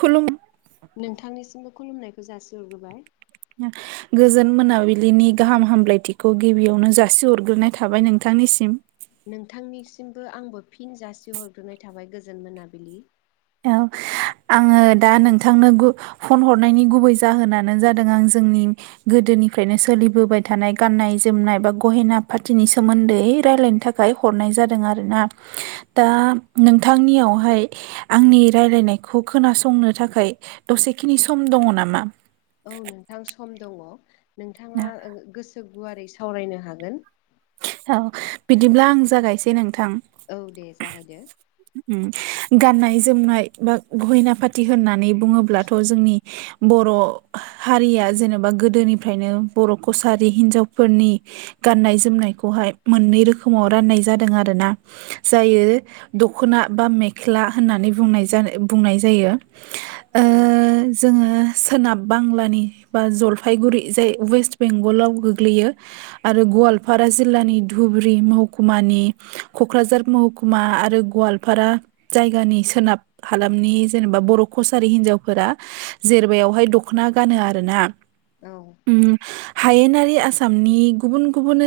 खुलुम नोंथांनिसिमबो खुलुमनायखौ जासिहरग्रोबाय। [inaudible] गोजोन मोनाबिलिनि गाहाम हामलायथिखौ गिबियावनो जासिहरग्रोनाय थाबाय नोंथांनिसिम। नोंथांनिसिमबो आंबो फिन जासिहरग्रोनाय थाबाय गोजोन मोनाबिलि औ आङो दा नोंथांनो गु फन हरनायनि गुबै जाहोनानो जादों आं जोंनि - गोदोनिफ्रायनो सोलिबोबाय थानाय गाननाय जोमनाय बा गहेना पाथिनि सोमोन्दै रायल्लायनो थाखाय हरनाय जादों आरोना दा नोंथांनियावहाय आंनि रायलायनायखौ खोनासंनो थाखाय दसेखिनि सम दङ नामा? औ नोंथां सम दङ नोंथाङा गोसो गुवारै सावरायनो हागोन। औ बिदिब्ला आं जागायसै नोंथां। औ दे जागाय दो। गाननाय जोमनाय बा गहेना फाथि होननानै बुङोब्लाथ' जोंनि बर' हारिया जेनेबा गोदोनिफ्रायनो बर' कसारि हिनजावफोरनि गाननाय जोमनायखौहाय मोननै रोखोमाव राननाय जादों आरो ना जायो। दख'ना बा मेख्ला होननानै बुंनाय ज बुंनाय जायो ओ औ जोङो सोनाब बांलानि बा जलफायगुरि जाय वेस्ट बेंगलाव गोग्लैयो। आरो गवालपारा जिल्लानि धुबुरि महकुमानि क'क्राझार महकुमा आरो गवालपारा जायगानि सोनाब हालामनि जेनेबा बर' कसारि हिनजावफोरा जेरबायावहाय दख'ना गानो आरो ना औ हायेनारि आसामनि गुबुन गुबुन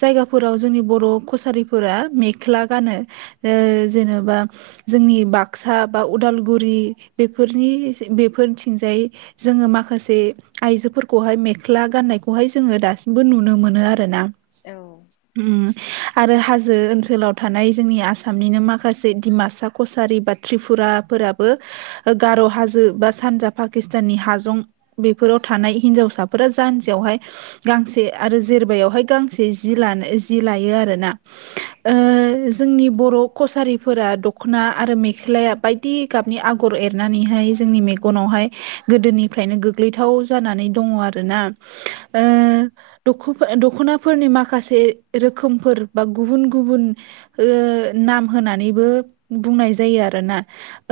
जायगाफोराव जोंनि बर' कसारिफोरा मेख्ला गानो ओ जेनेबा जोंनि बाक्सा बा उदालगुरि बेफोरनि बेफोरनिथिंजाय जोङो माखासे आइजोफोरखौहाय मेख्ला गाननायखौहाय जोङो दासिमबो नुनो मोनो आरोना। औ आरो हाजो ओनसोलाव थानाय जोंनि आसामनिनो माखा माखासे डिमासा कसारि बा त्रिपुराफोराबो गार' हाजो बा सानजा पाकिस्ताननि हाजं बेफोराव थानाय हिन्जावसाफोरा जानजियावहाय गांसे आरो जेरबायावहाय गांसे जि लानो जि लायो आरोना। ओ जोंनि बर' कसारि फोर दख'ना आरो मेख्लाया बायदि गाबनि आगर एरनानैहाय जोंनि मेगनावहाय गोदोनिफ्रायनो गोग्लैथाव जानानै दङ आरोना ओ द' दख'नाफोरनि माखासे रोखोमफोर बा गुबुन गुबुन ओ नाम होनानैबो बुंनाय जायो आरोना।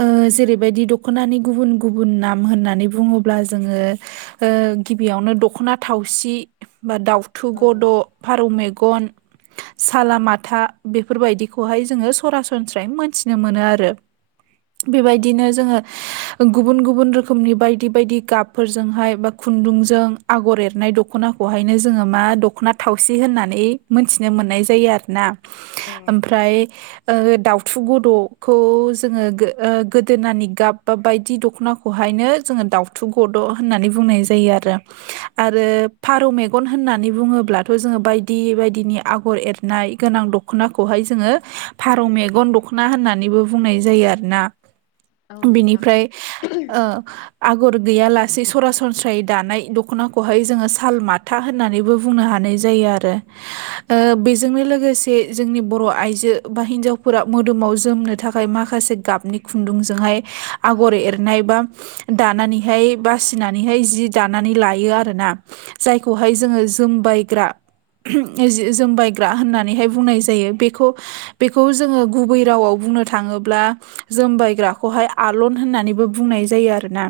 ओ जेरैबायदि दख'नानि गुबुन गुबुन नाम होननानै बुङोब्ला जोङो ओ गिबियावनो दख'ना थावसि बा दाउथु गद' औ फारौ मेग गन सालामाथा बेफोरबायदिखौहाय जोङो सरा सरासनस्रायै मोनथिनो मोनो आरो बेबायदिनो जोङो गुबुन गुबुन रोखोमनि बायदि बायदि गाबफोरजोंहाय बा खुन्दुंजों आगर एरनाय दख'नाखौहायनो जोङो मा दख'ना थावसि होननानै मोन्थिनो मोननाय जायो आरो ना। औ ओमफ्राय ओ दाउथु गद'खौ जोङो गो-गोदोनानि गाब बा बायदि दख'नाखौ बेहायनो जोङो दाउथु गद' होननानै बुंनाय जायो आरो। आरो फारौ मेगन होननानै बुङोब्लाथ' जोङो बायदि बायदिनि आगर एर नाय गोनां दख'नाखौहाय जोङो फारौ मेगन दख'ना होननानैबो बुंनाय जायो आरोना औ नोंथां बिनिफ्राय ओ आगर गैयालासे सरासनस्रायै दानाय दख'नाखौहाय जोङो साल माथा होननानैबो बुंनो हानाय जायो आरो बेजोंनो लोगोसे जोंनि बर' आइजो बा हिन्जावफोरा मोदोमाव जोमनो थाखाय माखासे गाबनि खुन्दुंजोंहाय आगर एरनाय बा दानानैहाय बासिनानैहाय जि दानानै लायो आरोना। जायखौहाय जोङो जोमबायग्रा जोमबायग्रा होननानैहाय बुंनाय जायो बेखौ बेखौ जोङो गुबै रावाव बुंनो थाङोब्ला जोमबायग्राखौहाय आलन होननानैबो बु बुंनाय जायो आरोना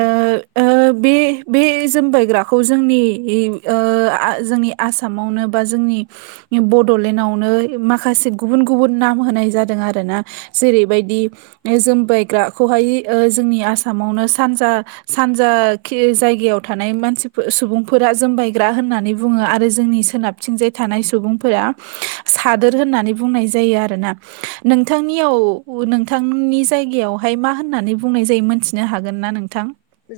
औ ओ ओ बे-बे जोमबायग्राखौ जोंनि ओ जोंनि आसामावनो बा जोंनि बड'लेण्डआवनो माखासे गुबुन गुबुन नाम होनाय जादों आरो ना जेरैबायदि जोमबायग्राखौहाय जोंनि आसामावनो सानजा सानजा खि जायगायाव थानाय मानसिफोर सुबुंफोरा जोमबायग्रा होननानै बुङो आरो जोंनि सोनाब थिंजाय थानाय सुबुंफोरा सादोर होननानै बुंनाय जायो आरोना नोंथांनियाव नोंथांनि जायगायावहाय मा होननानै बुंनाय जायो मोन थिनो हागोन ना नोंथां?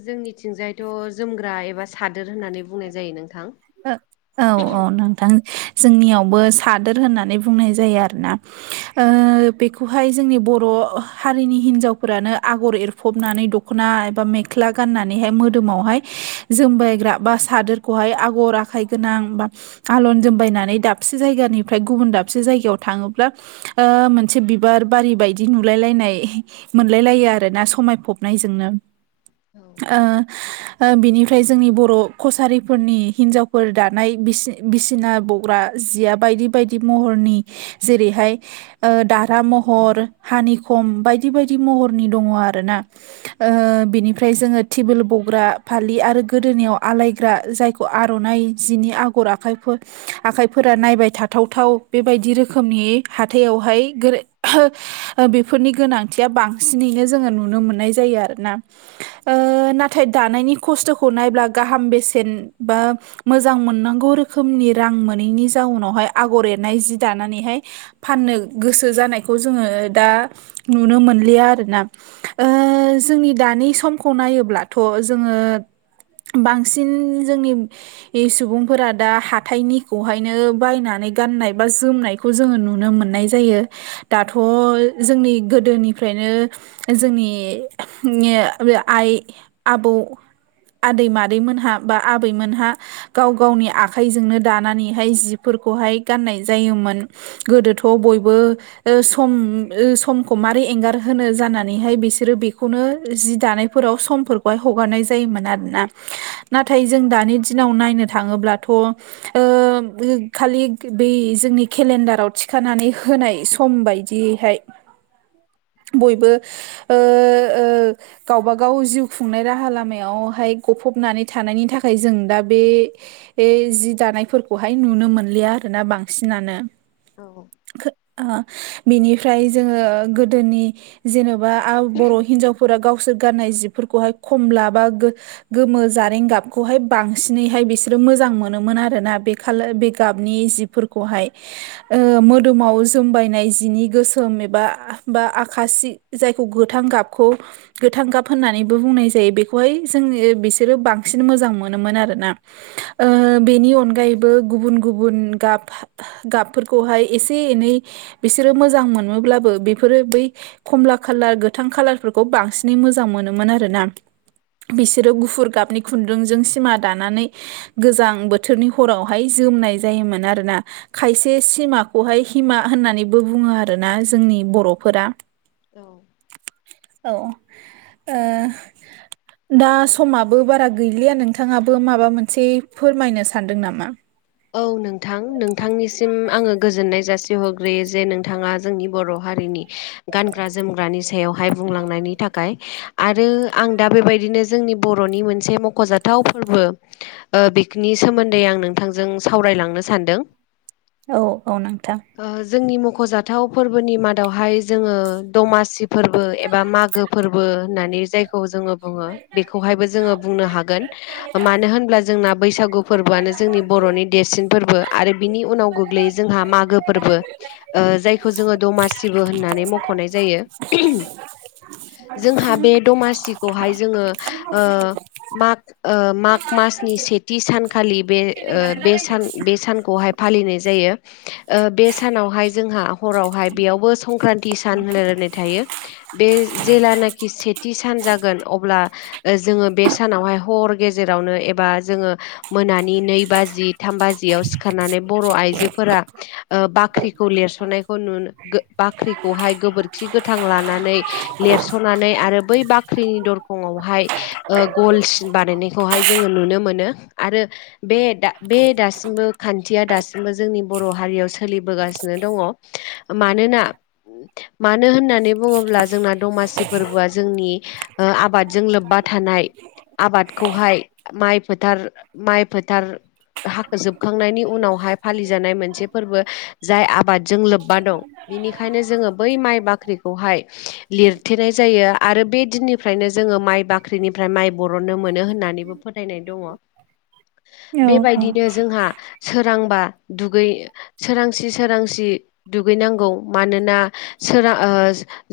जोंनिथिंजायथ' जोमग्रा एबा सादोर होननानै बुंनाय जायो नोंथां। औ औ नोंथां जोंनियावबो सादोर होननानै बुंनाय जायो आरोना। बेखौहाय जोंनि बर' हारिनि हिन्जावफोरानो आगर एर फबनानै दख'ना एबा मेख्ला गाननानैहाय मोदोमावहाय जोमबायग्रा बा सादोरखौहाय आ गर आखाइ गोनां बा आलन जोमबायनानै दाबसे जायगानिफ्राय गुबुन दाबसे जायगायाव थाङोब्ला मोनसे बिबार बारि बायदि नुलायलायनाय मोनलायलायो आरो ना समायफबनायजोंनो औ बिनिफ्राय जोंनि बर' कसारिफोरनि हिनजावफोर दानाय बिसि-बिसिना बग्रा जिया बायदि बायदि महरनि जेरैहाय दारहा महर हानिखम बायदि बायदि महरनि दङ आरो ना बिनिफ्राय जोङो टिबिल बग्रा फालि आरो गोदोनायाव आलायग्रा जायखौ आर'नाइ जिनि आगर आखाइफोर आखाइफोरा नायबाय थाथावथाव बेबायदि रोखोमनि हाथायावहाय ग्रे बेफोरनि गोनांथिया बांसिनैनो जोङो नुनो मोननाय जायो आरोना नाथाय दानायनि खस्थ'खौ नायब्ला गाहाम बेसेन बा मोजां मोननांगौ रोखोमनि रां मोनैनि जाउनावहाय आगर एरनाय जि दानानैहाय फाननो गोसो जानायखौ जोङो दा नुनो मोनलिया आरोना जोंनि दानि समखौ नायोब्लाथ' जोङो बांसिन जोंनि सुबुंफोरा दा हाथायनिखौहायनो बायनानै गाननाय बा जोमनाय खौ जोङो नुनो मोननाय जायो दाथ' जोंनि गोदोनिफ्रायनो जोंनि नि आइ आबौ आदै मादैमोनहा बा आबैमोनहा गाव गावनि आखाइजोंनो दानानैहाय जिफोरखौहाय गाननाय जायोमोन। गोदोथ' बयबो सम समखौ मारै एंगार होनो जानानैहाय बिसोरो बेखौनो जि दानाय फोराव समफोरखौहाय हगारनाय जायोमोन आरोना नाथाय जों दानि दिनाव नायनो थाङोब्लाथ' खालि ब जोंनि केलेन्डाराव थिखानानै होनाय स हम बायदियैहाय बयबो गावबा गाव जिउ खुंनाय राहा लामायावहाय गफबनानै थानायनि थाखाय जों दा बे बे जि दानायफोरखौहाय नुनो मोनलिया आरोना बांसिनानो। औ बिनिफ्राय जोङो गोदोनि जेनेबा बर' हिनजावफोरा गावसोर गाननाय जिफोरखौहाय खमला बा गो गोमो जाथ नारें गाबखौहाय बांसिनैहाय बिसोरो मोजां मोनोमोन आरोना बे खालार बे गाबनि जिफोरखौहाय। ओ मोदोमाव जोमबायनाय जिनि गोसोम एबा बा आखासि जायखौ गोथां गाबखौ गोथां गाब होननानैबो बुंनाय जायो बेखौहाय जोंङो बिसोरो बांसिन बांसिन मोजां मोनोमोन आरोना। ओ बेनि अनगायैबो गुबुन गुबुन गाब गाबफोरखौहाय एसे एनै बिसोरो मोजां मोनोब्लाबो बेफोरो बै खमला खालार गोथां खाालारफोरखौ बांसिनै मोजां मोनोमोन आरो ना। बिसोरो गुफुर गाबनि खुन्दुंजों सिमा दानानै गोजां बोथोरनि हरावहाय जोमनाय जायोमोन आरोना। खायसे सिमाखौहाय हिमा होननानैबो बुङो आरो ना जोंनि बर'फोरा। औ औ ओ दा समाबो बारा गैलिया नोंथाङाबो माबा मोनसे फोरमायनो सानदों नामा? औ नोंथां नोंथांनिसिम आङो गोजोननाय जासिहरग्रोयो जे नोंथाङा जोंनि बर' हारिनि गानग्रा जोमग्रानि सायावहाय बुंलांनायनि थाखाय। आरो आं दा बेबायदिनो जोंनि बर'नि मोनसे मख'जाथाव फोरबो ओ बिखिनि सोमोन्दै आं नोंथांजों सावरायलांनो सानदों‌ औ औ नोंथां। ओ जोंनि मख'जाथाव फोरबोनि मादावहाय जोङो दमासि फोरबो एबा मागो फोरबो होननानै जायखौ जोङो बुङो बेखौहायबो जोङो बुंनो हागोन मानो होनब्ला जोंना बैसागु फोरबोआनो जोंनि बर'नि देरसिन फोरबो आरो बिनि उनाव गोग्लैयो जोंहा मागो फोरबो। ओ जायखौ जोङो दमासिबो होननानै मख'नाय जायो। जोंहा बे दमासिखौहाय जोङो ओ माग ओ माग मासनि सेथि सानखालि बे ओ बे सान बे सानखौहाय फालिनाय जायो। ओ बे सानावहाय जोंहा हरावहाय बेयावबो संक्रान्ति सान होनायायनाय थायो। बे जेेलानाखि सेथि सान जागोन अब्ला जोङो बे सानावहाय हर गेजेरावनो एबा जोङो मोनानिनो बाजि थाम बाजियाव सिखारनानै बर' आइजोफोरा ओ बाख्रिखौ लिरस'नायखौ नु बाख्रिखौहाय गोबोरखि गोथां लानानै लिरस'नानै आरो बै बाख्रिनि दरखंआवहाय ओ गलसिन बानायनायखौहाय जोङो नुनो मोनो आरो बे दा बे दासिमबो खान्थिया दासिमबो जोंनि बर' हारियाव सोलिबोगासिनो दङ। मानोना मानो होननानै बुङोब्ला जोंना दमासि फोरबोआ जोंनि ओ आबादजों लोब्बा थानाय आबादखौहाय माइ फोथार माइ फोथार हाखो जोबखांनायनि उनावहाय फालिजानाय मोनसे फोरबो जाय आबादजों लोब्बा दं। बिनिखायनो जोङो बै माइ बाख्रिखौहाय लिरथेनाय जायो आरो बे दिननि निफ्रायनो जोङो माइ बाख्रिनिफ्राय माइ बरननो मोनो होननानैबो फोथायनाय दङ। औ बेबायदिनो औ जोंहा सोरांबा दुगै सोरांसि सोरांसि दुगैनांगौ मानोना सोरा ओ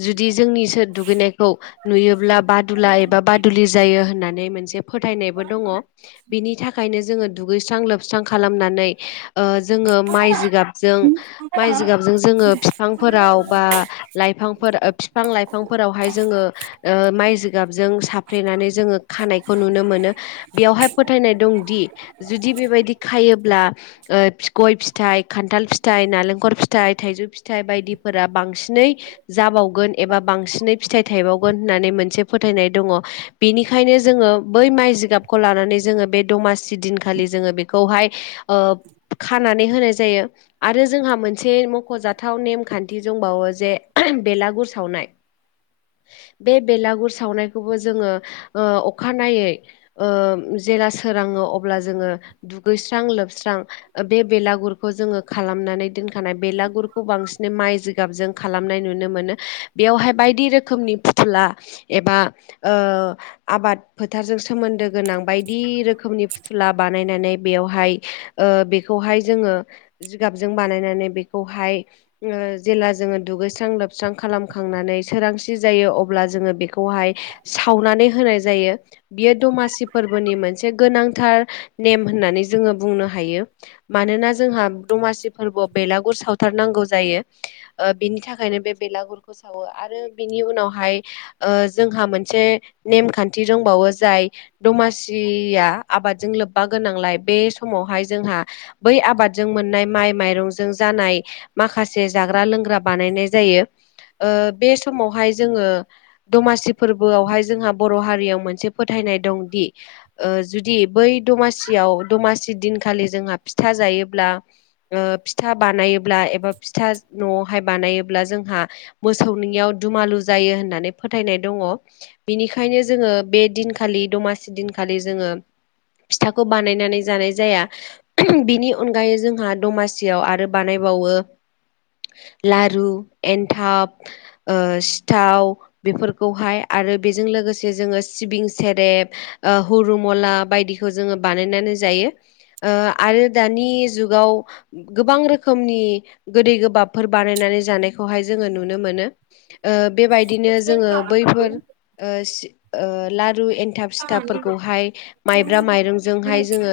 जुदि जोंनि दुगैनायखौ नुयोब्ला बादुला एबा बादुलि जायो होननानै मोनसे फोथायनायबो दङ। बिनि थाखायनो जोङो दुगैस्रां लोबस्रां खालामनानै ओ जोङो माइ जिगाबजों माइ जिगाबजों जोङो बिफांफोराव बा लाइफांफोर बिफां लाइफांफोरावहाय जोङो ओ माइ जिगाबजों साफ्रेनानै जोङो खानायखौ नुनो मोनो। बेयावहाय फोथायनाय दंदि जुदि बेबायदि खायोब्ला ओ गइ फिथाइ खान्थाल फिथाइ नालेंखर फिथाइ थाइजौ फिथाइ बायदिफोरा बांसिनै जाबावगोन एबा बांसिनै फिथाइ थायबावगोन होननानै मोनसे फोथायनाय दङ। बेनिखायनो जोङो बै माइ जिगाबखौ लानानै जोङो बे दमासि दिन खालि जोङो बेखौहाय ओ खानानै होनाय जायो। आरो जोंहा मोनसे मख'जाथाव नेमखान्थि दंबावो जे बेलागुर सावनाय बे बेलागुर सावनायखौबो जोङो ओ अखानायै ओ जेला सोराङो अब्ला जोङो दुगैस्रां लोबस्रां बे बेलागुरखौ जोङो खालामनानै दोनखानाय बेलागुरखौ बांसिन माइ जिगाबजों खालामनाय नुनो मोनो बेयावहाय बायदि रोखोमनि फुथुला एबा ओ आबाद फोथारजों सोमोन्दो गोनां बायदि रोखोमनि फुथुला बानायनानै बेयावहाय ओ बेखौहाय जोङो जिगाबजों बानायनानै बेखौहाय ओ जेला जोङो दुगैस्रां लोबस्रां खालामखांनानै सोरांसि जायो अब्ला जोङो बे खौहाय सावनानै होनाय जायो बियो दमासि फोरबोनि मोनसे गोनां थार नेम होननानै जोङो बुंनो हायो। मानोना जोंहा दमासि फोरबोआव बेलागुर सावथारनांगौ जायो। बिनि थाखायनो बे बेलागुरखौ सावो आरो बिनि उनावहाय ओ जोंहा मोनसे नेमखान्थि दंबावो जाय दमासिया आबादजों लोब्बा गोनांलाय बे समावहाय जोंहा बै आबादजों मोननाय माइ माइरंजों जानाय माखासे जाग्रा लोंग्रा बानायनाय जायो ओ बे समावहाय जोङो दमासि फोरबोआवहाय जोंहा बर' हारियाव मोनसे फोथायनाय दंदि ओ जुदि बै दमासियाव दमासि दिनखालि जोंहा फिथा जायोब्ला ओ फिथा बानायोब्ला एबा फिथा न'आवहाय बानायोब्ला जोंहा मोसौनियाव दुमालु जायो होननानै फोथायनाय दङ। बिनिखायनो जोङो बे दिनखालि दमासि दिनखालि जोङो फिथाखौ बानायनानै जानाय जाया। बिनि अनगायै जोंहा दमासियाव आरो बानायबावो लारु, एन्थाब, ओ सिथाव बेफोरखौहाय आरो बेजों लोगोसे जोङो सिबिं सेरेब ओ हरुमला बायदिखौ जोङो बानायनानै जायो ओ आरो दानि जुगाव गोबां रोखोमनि गोदै गोबाबफोर बानायनानै जानायखौहाय जोङो नुनो मोनो। ओ बेबायदिनो जोङो बैफोर ओ सि ओ लारु एनथाब फिथाफोरखौहाय माइब्रा माइरंजोंहाय जोङो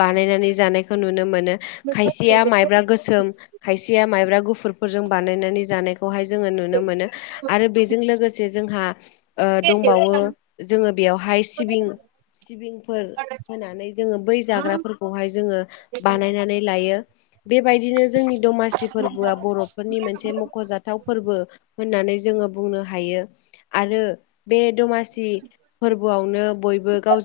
बानायनानै जानायखौ नुनो मोनो खायसेया माइब्रा गोसोम खायसेया माइब्रा गुफुरफोरजों बानायनानै जानाय खौहाय जोङो नुनो मोनो आरो बेजों लोगोसे जोंहा ओ दंबावो जोङो बेयावहाय सिबिं सिबिं होनानै जोङो बै जाग्राफोरखौहाय जोङो बानायनानै लायो। बेबायदिनो जोंनि दमासि फोरबोआ बर'फोरनि मोनसे मख'जाथाव फोरबो होननानै जोङो बुंनो हायो आरो बे दमासि फोरबोआवनो बयबो गाव